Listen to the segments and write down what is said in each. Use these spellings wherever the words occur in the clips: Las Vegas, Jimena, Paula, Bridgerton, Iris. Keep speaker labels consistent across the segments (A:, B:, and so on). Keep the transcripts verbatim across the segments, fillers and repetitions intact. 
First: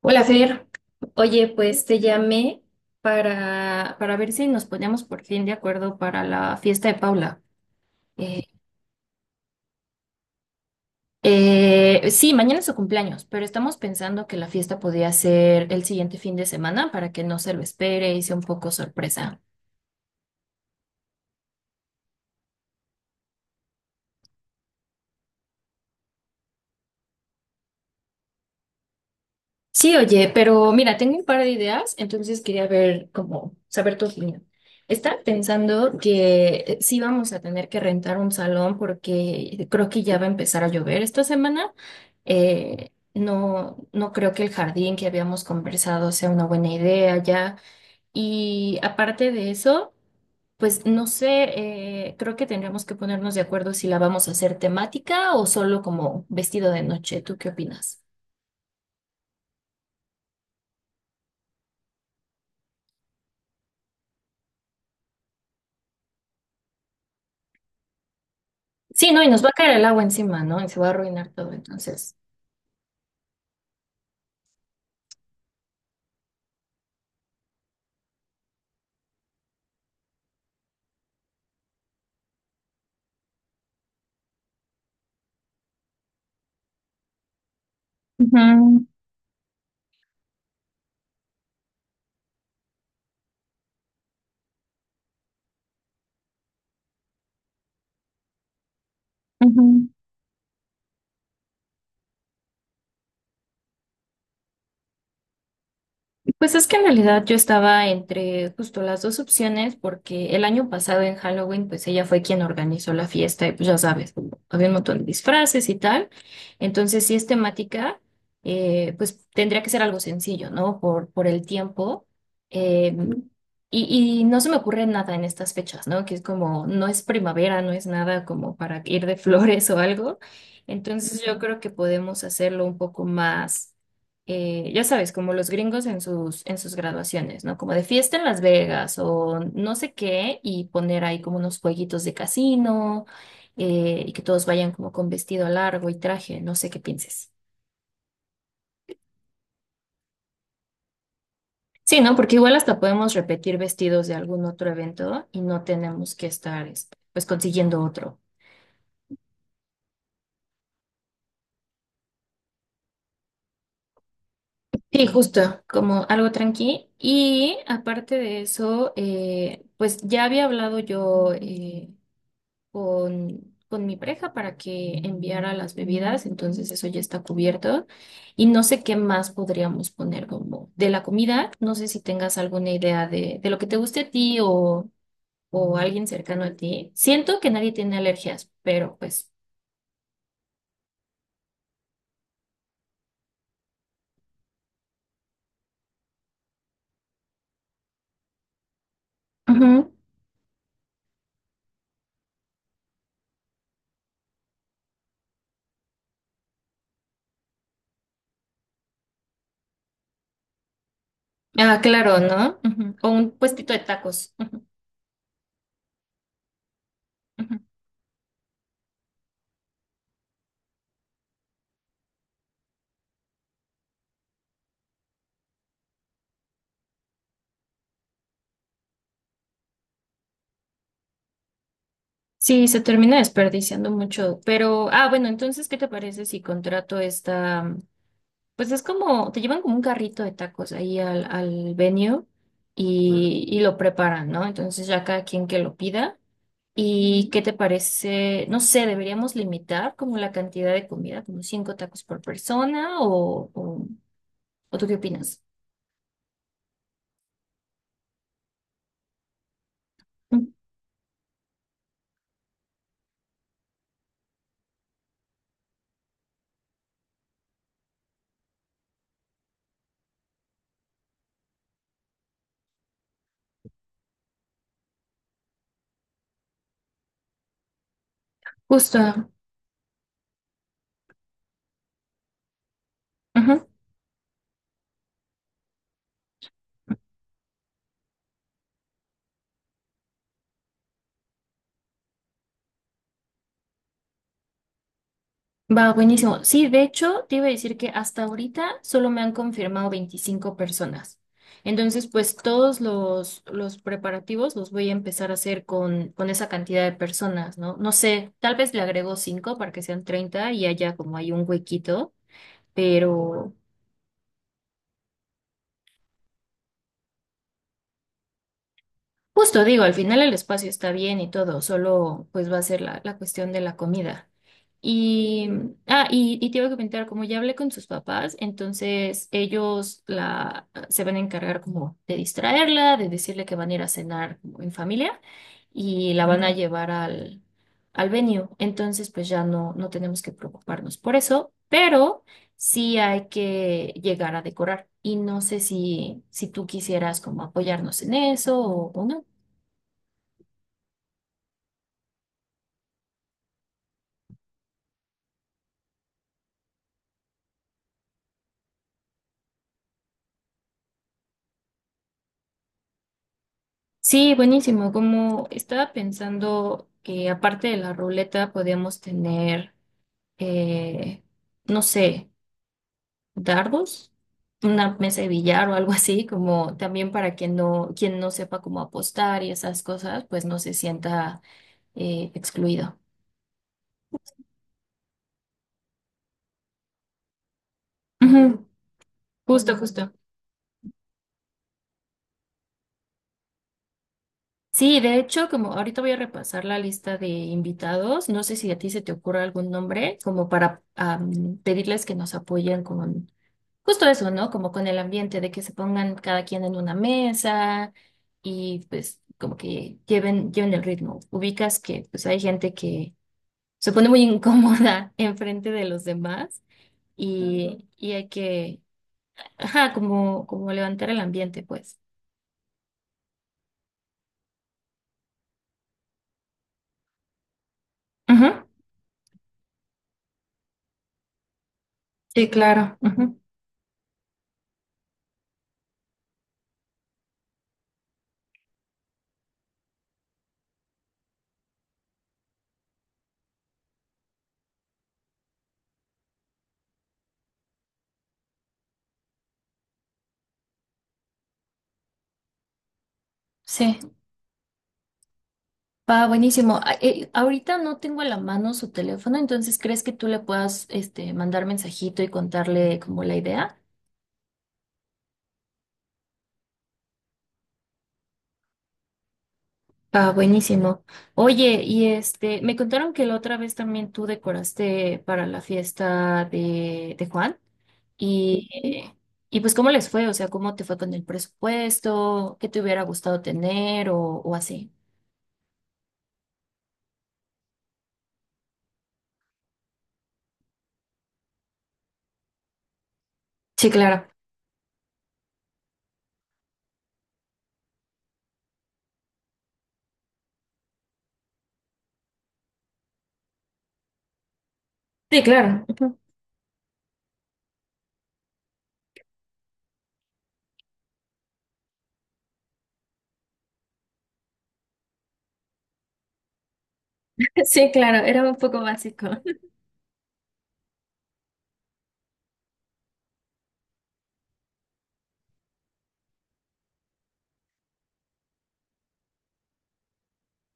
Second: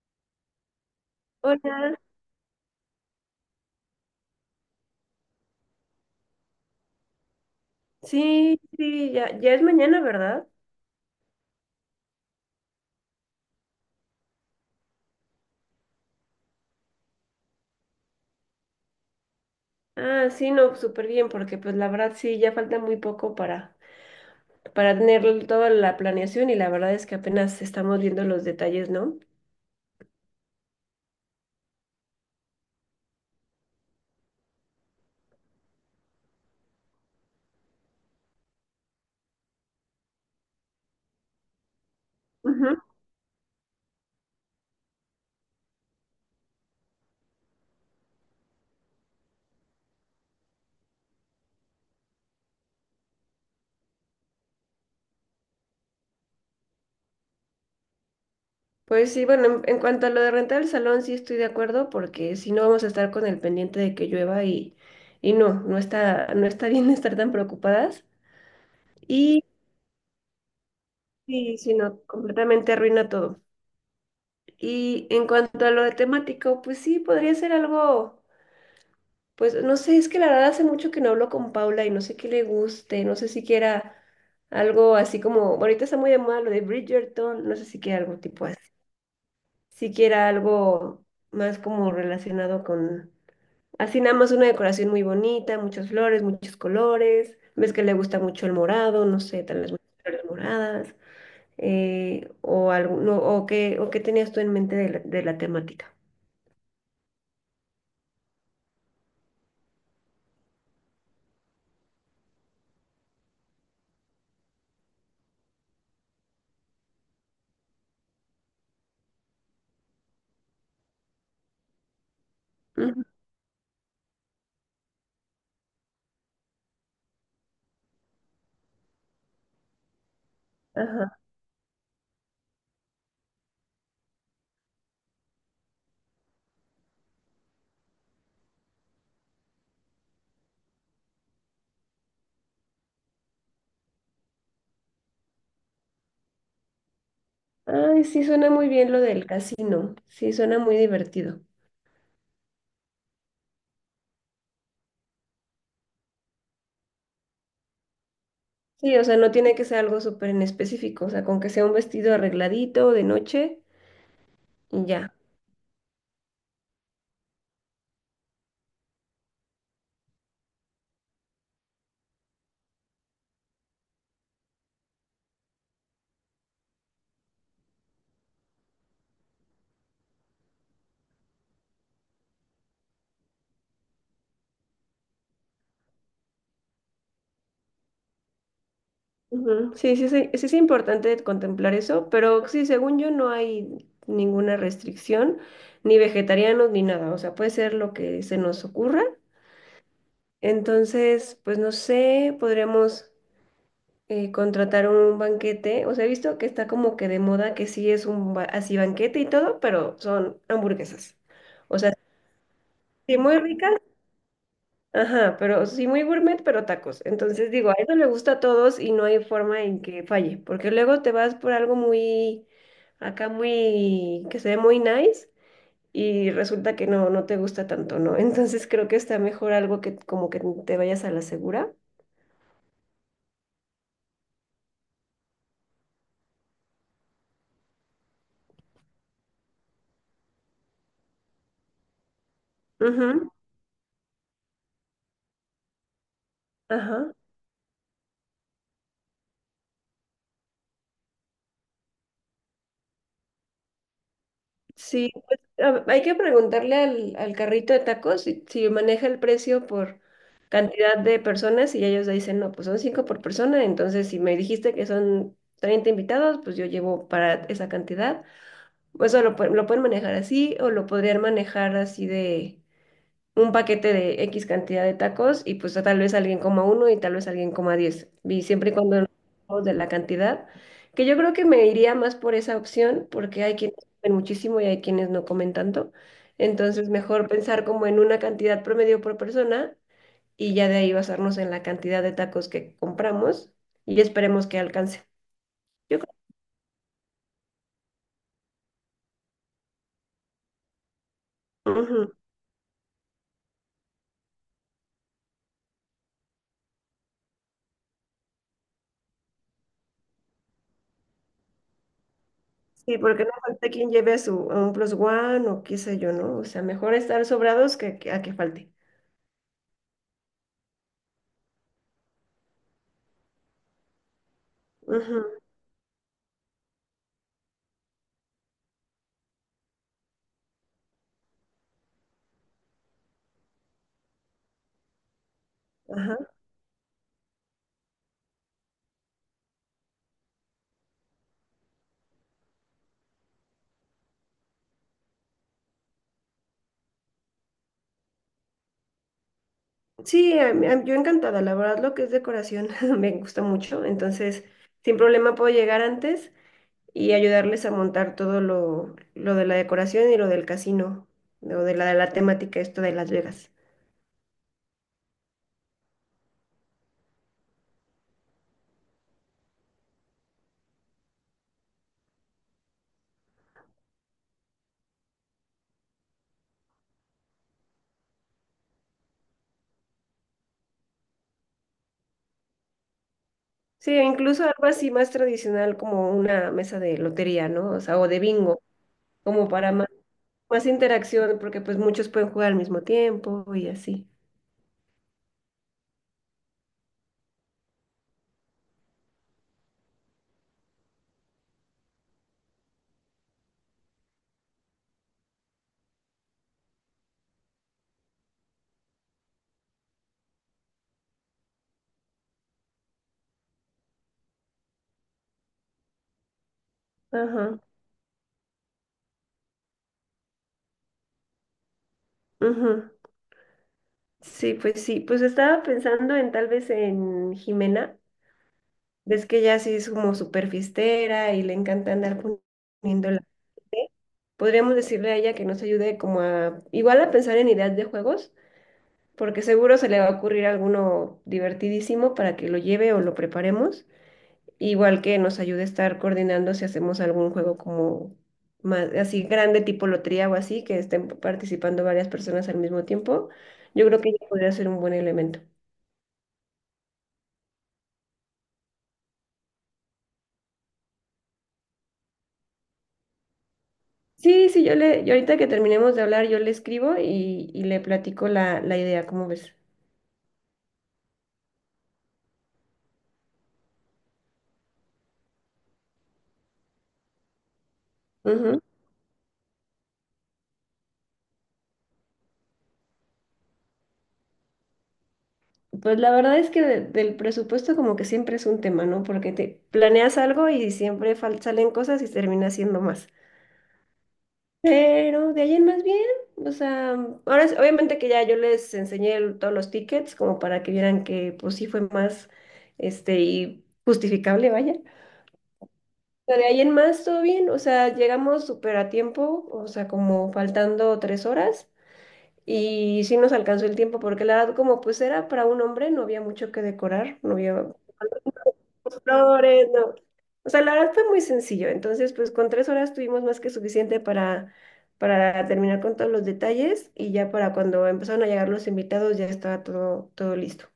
A: Hola, Fer. Oye, pues
B: Hola,
A: te llamé para, para ver si nos poníamos por fin de acuerdo para la fiesta de Paula. Eh,
B: sí, sí, ya, ya es mañana, ¿verdad?
A: eh, sí, mañana es su cumpleaños, pero estamos pensando que la fiesta podía ser el siguiente fin de semana para que no se lo espere y sea un poco sorpresa.
B: Ah, sí, no, súper bien, porque pues la verdad sí, ya falta muy poco para, para tener toda la planeación y la verdad es que apenas estamos viendo los detalles, ¿no?
A: Sí, oye, pero mira, tengo un par de ideas, entonces quería ver cómo, saber tu opinión. Estaba pensando que eh, sí vamos a tener que rentar un salón porque creo que ya va a empezar a llover esta semana.
B: Ujú.
A: Eh, no, no creo que el jardín que habíamos conversado sea una buena idea ya. Y aparte de eso, pues no sé, eh, creo que tendríamos que ponernos de acuerdo si la vamos a hacer temática o solo como vestido de noche. ¿Tú qué opinas?
B: Pues sí, bueno, en, en cuanto a lo de rentar el salón, sí estoy de acuerdo, porque si no vamos a estar con el pendiente de que llueva y, y no, no está, no está bien estar tan preocupadas.
A: Sí, no, y nos
B: Y
A: va a caer el agua encima, ¿no? Y se va a arruinar todo,
B: sí, sí, no,
A: entonces.
B: completamente arruina todo. Y en cuanto a lo de temático, pues sí, podría ser algo. Pues no sé, es que la verdad hace mucho que no hablo con Paula y no sé qué le guste, no sé si quiera algo así como, bueno, ahorita está muy de moda lo de Bridgerton, no sé si quiera algo tipo así,
A: Ujú,
B: si quiera algo más como relacionado con, así nada más una decoración muy bonita, muchas flores, muchos colores, ves que le gusta mucho el morado, no sé, tal vez
A: ujú.
B: muchas flores moradas, eh, o algo, no, o qué, o qué tenías tú en mente de la, de la, temática.
A: Pues es que en realidad yo estaba entre justo las dos opciones porque el año pasado en Halloween pues ella fue quien organizó la fiesta y pues ya sabes, había un montón de disfraces y tal. Entonces si es temática, eh, pues tendría que ser algo sencillo, ¿no? Por, por el tiempo. Eh,
B: Ujú.
A: y, y no se me ocurre nada en estas fechas, ¿no? Que es como, no es primavera, no es nada como para ir de flores o algo.
B: Ajá.
A: Entonces yo creo que podemos hacerlo un poco más eh, ya sabes, como los gringos en sus, en sus graduaciones, ¿no? Como de fiesta en Las Vegas o no sé qué, y poner ahí como unos jueguitos de casino, eh, y que todos vayan como con vestido largo y traje, no sé qué pienses.
B: Ay, sí suena muy bien lo del casino. Sí, suena muy divertido.
A: Sí, ¿no? Porque igual hasta podemos repetir vestidos de algún otro evento y no tenemos que estar, este, pues, consiguiendo otro.
B: Sí, o sea, no tiene que ser algo súper en específico, o sea, con que sea un vestido arregladito de noche y
A: Sí,
B: ya.
A: justo, como algo tranqui. Y aparte de eso, eh, pues ya había hablado yo. eh, con, con mi pareja para que enviara las bebidas, entonces eso ya está cubierto. Y no sé qué más podríamos poner como de la comida, no sé si tengas alguna idea de, de lo que te guste a ti o, o alguien cercano a ti. Siento que nadie tiene alergias, pero pues.
B: Ujú. Sí, sí, sí, sí es importante contemplar eso, pero sí, según yo no hay ninguna restricción, ni vegetarianos ni nada, o sea, puede ser lo que se nos ocurra.
A: Ujú.
B: Entonces, pues no sé, podríamos eh, contratar un banquete. O sea, he visto que está como que de moda que sí es un ba- así banquete y todo, pero son hamburguesas. O
A: Ah,
B: sea,
A: claro, ¿no? Ujú. O
B: sí
A: un
B: muy
A: puestito de
B: ricas,
A: tacos. Ujú,
B: ajá, pero sí muy gourmet, pero tacos. Entonces
A: ujú.
B: digo, a eso le gusta a todos y no hay forma en que falle, porque luego te vas por algo muy, acá muy, que se ve muy nice. Y resulta que no, no te gusta tanto, ¿no? Entonces creo que está mejor algo que como que te vayas a la segura.
A: Sí, se termina desperdiciando mucho, pero, ah, bueno, entonces, ¿qué te parece si contrato esta. Pues es como, te llevan como un carrito de tacos ahí al, al venue
B: Ujú,
A: y, y lo preparan, ¿no? Entonces ya cada quien que lo pida.
B: ajá.
A: ¿Y qué te parece? No sé, deberíamos limitar como la cantidad de comida, como cinco tacos por persona o, o, ¿o tú qué
B: Sí, pues,
A: opinas?
B: a- hay que preguntarle al, al carrito de tacos si, si maneja el precio por
A: Mm,
B: cantidad de personas y ellos dicen, no, pues son cinco por persona, entonces si me dijiste que son treinta invitados, pues yo llevo para esa cantidad. Pues, eso lo, pue- lo pueden manejar así o lo podrían manejar así de un paquete de equis cantidad de tacos y pues tal vez alguien coma uno y tal vez alguien coma diez. Y siempre y cuando no
A: Justo.
B: hablemos de la cantidad, que yo creo que me iría más por esa opción porque hay
A: Ujú.
B: quienes comen muchísimo y hay quienes no comen tanto. Entonces mejor pensar como en una cantidad promedio por persona y ya de ahí basarnos en la cantidad de tacos que compramos y esperemos que alcance.
A: Va,
B: Yo
A: buenísimo. Sí, de hecho, te iba a decir que hasta ahorita solo me han confirmado veinticinco personas.
B: creo-
A: Entonces,
B: Ujú.
A: pues todos los, los preparativos los voy a empezar a hacer con, con esa cantidad de personas, ¿no? No sé, tal vez le agrego cinco para que sean treinta y haya como hay un huequito,
B: Sí, porque no
A: pero.
B: falta quien lleve su un plus one o qué sé yo, ¿no? O sea, mejor estar sobrados que, que- a que falte.
A: Justo digo, al final el espacio está bien y todo, solo pues va a ser la, la cuestión de la comida.
B: Ujú,
A: Y, mm, ah, y, y te iba a comentar, como ya hablé con sus papás, entonces ellos la, ah, se van a encargar como de distraerla, de decirle que van a ir a cenar como en familia y
B: ajá.
A: la van a llevar al, al venue. Entonces pues ya no, no tenemos que preocuparnos por eso, pero sí hay que llegar a decorar. Y no sé si, si tú quisieras como apoyarnos en eso o o no.
B: Sí, a mí- a- yo encantada, la verdad lo que es decoración me gusta mucho, entonces sin problema puedo llegar antes y ayudarles a montar todo lo, lo de la decoración y lo del casino, lo de la, de la temática esto de Las Vegas.
A: Sí, buenísimo. Como estaba pensando que aparte de la ruleta podíamos tener, eh, no sé, dardos, una mesa de billar o algo así, como también para quien no, quien no sepa cómo apostar y esas cosas, pues no se sienta eh, excluido.
B: Sí, e incluso algo así más tradicional como una mesa de lotería, ¿no? O sea, o de bingo,
A: Ujú.
B: como para
A: Justo,
B: más,
A: justo.
B: más interacción, porque pues muchos pueden jugar al mismo tiempo y así.
A: Sí, de hecho, como ahorita voy a repasar la lista de invitados, no sé si a ti se te ocurre algún nombre, como para am, pedirles que nos apoyen con justo eso, ¿no? Como con el ambiente de que se pongan cada quien en una mesa y pues como que lleven, lleven el ritmo. Ubicas que pues hay gente que se pone muy incómoda enfrente de los demás
B: Ajá.
A: y, y hay que, ajá, como, como levantar el ambiente, pues.
B: Ujú. Sí, pues sí, pues estaba pensando en tal vez en Jimena.
A: Ujú.
B: Ves que ella sí es como súper fiestera y le encanta andar
A: Sí, claro.
B: poniendo la
A: Ujú.
B: gente. Podríamos decirle a ella que nos ayude como a, igual a pensar en ideas de juegos, porque seguro se le va a ocurrir alguno divertidísimo para que lo lleve o lo preparemos. Igual que nos ayude a estar coordinando si hacemos algún juego como más, así grande, tipo lotería o así, que estén participando varias personas al mismo tiempo. Yo
A: Sí.
B: creo que ella podría ser un buen elemento.
A: Va, buenísimo. A- eh, ahorita no tengo a la mano su teléfono, entonces ¿crees que tú le puedas este, mandar mensajito y contarle como la idea?
B: Sí, sí, yo le, yo ahorita que terminemos de hablar, yo le escribo y, y le platico la, la idea, ¿cómo ves?
A: Ah, buenísimo. Oye, y este, me contaron que la otra vez también tú decoraste para la fiesta de, de Juan
B: Ujú.
A: y, eh, y pues ¿cómo les fue? O sea, ¿cómo te fue con el presupuesto? ¿Qué te hubiera gustado tener o, o así?
B: Pues la verdad es que de- del presupuesto como que siempre es un tema, ¿no? Porque te planeas algo y siempre fal- salen cosas y termina siendo más.
A: Sí, claro.
B: Pero de ahí en más bien, o sea, ahora es- obviamente que ya yo les enseñé el- todos los tickets como para que vieran que pues sí fue más, este, y justificable, vaya.
A: Sí, claro. Ujú.
B: Pero de ahí en más, todo bien, o sea, llegamos súper a tiempo, o sea, como faltando tres horas. Y sí nos alcanzó el tiempo porque la verdad, como pues era para un hombre, no había mucho que decorar, no había
A: Sí, claro, era un poco básico.
B: flores, no. O sea, la verdad fue muy sencillo. Entonces, pues con tres horas tuvimos más que suficiente para, para terminar con todos los detalles y ya para cuando empezaron a llegar los invitados ya estaba todo, todo listo.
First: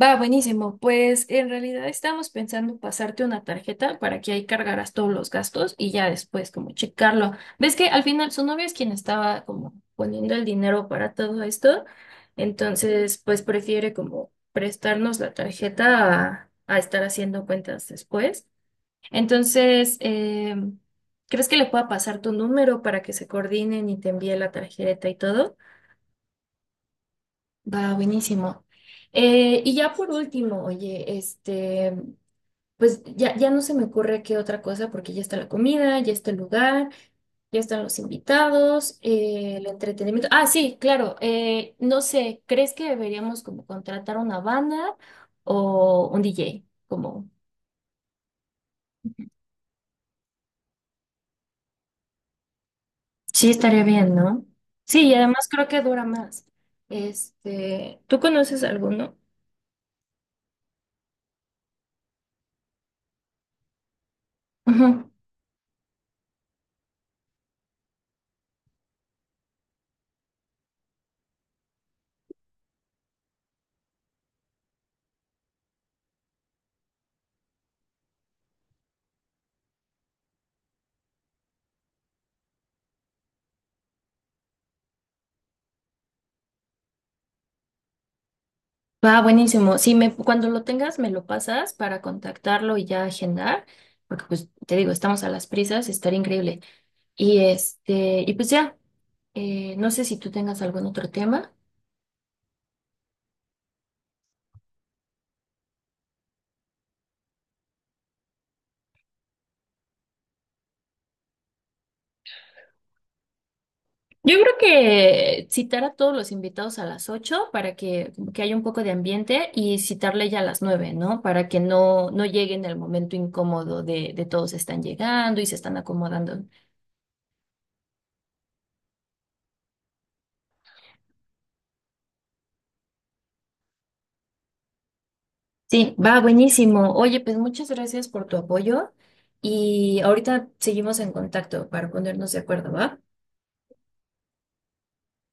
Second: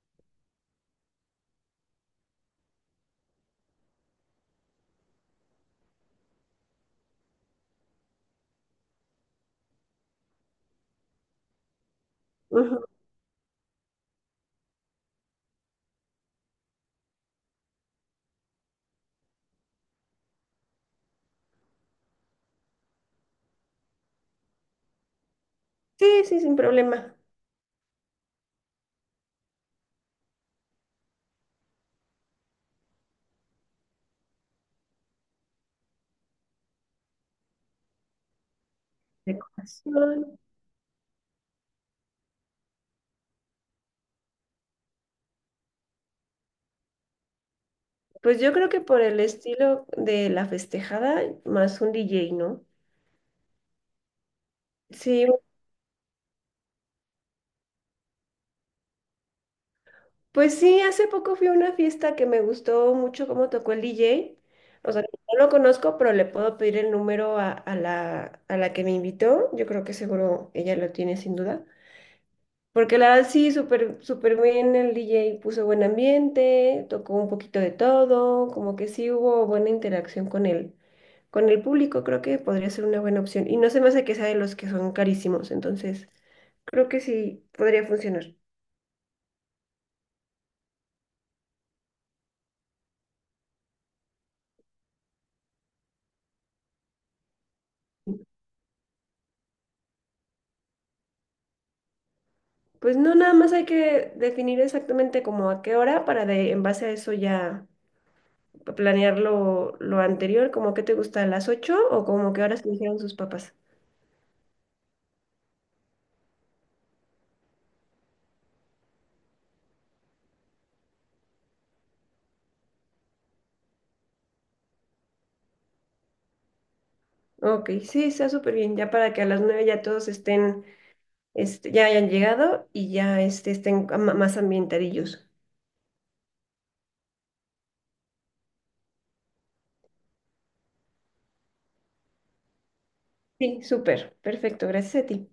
A: Va, buenísimo. Pues en realidad estábamos pensando pasarte una tarjeta para que ahí cargaras todos los gastos y ya después como checarlo. ¿Ves que al final su novia es quien estaba como poniendo el dinero para todo esto?
B: Ujú.
A: Entonces, pues prefiere como prestarnos la tarjeta a, a estar haciendo cuentas después. Entonces, em, ¿crees que le pueda pasar tu número para que se coordinen y te envíe la tarjeta y todo?
B: Sí, sí, sin problema.
A: Va, buenísimo. Eh, y ya por último, oye, este, pues ya, ya no se me ocurre qué otra cosa, porque ya está la comida, ya está el lugar, ya están los invitados, eh, el
B: Decoración.
A: entretenimiento. Ah, sí, claro, eh, no sé, ¿crees que deberíamos como contratar una banda o un D J? Como,
B: Pues yo creo que por el estilo de la festejada, más un D J, ¿no?
A: sí, estaría bien, ¿no? Sí, y
B: Sí,
A: además creo que dura más. Este, ¿tú conoces alguno?
B: pues sí, hace poco fui a una fiesta que me gustó mucho cómo tocó el D J. O sea,
A: Ujú.
B: no lo conozco, pero le puedo pedir el número a, a la, a la que me invitó. Yo creo que seguro ella lo tiene sin duda. Porque la verdad sí, súper, súper bien el D J puso buen ambiente, tocó un poquito de todo, como que sí hubo buena interacción con el, con el, público, creo que podría ser una buena opción. Y no se me hace que sea de los que son carísimos, entonces creo que sí podría funcionar.
A: Va, buenísimo. Sí, me, cuando lo tengas, me lo pasas para contactarlo y ya agendar, porque pues te digo, estamos a las prisas, estaría increíble. Y este, y pues ya, eh, no sé si tú tengas algún otro tema.
B: Pues no, nada más hay que definir exactamente como a qué hora para de, en base a eso ya planear lo, lo anterior, como que te gusta a las ocho o como qué horas te dijeron sus papás.
A: Yo creo que citar a todos los invitados a las ocho para que, como que haya un poco de ambiente y citarle ya a las nueve, ¿no? Para que no, no llegue en el momento incómodo de, de todos están llegando y se están acomodando.
B: Ok, sí, está súper bien, ya para que a las nueve ya todos estén, este, ya hayan llegado y ya este, estén am- más ambientadillos.
A: Sí, va buenísimo. Oye, pues muchas gracias por tu apoyo y ahorita seguimos en contacto para ponernos de acuerdo, ¿va?
B: Sí, súper, perfecto, gracias a ti.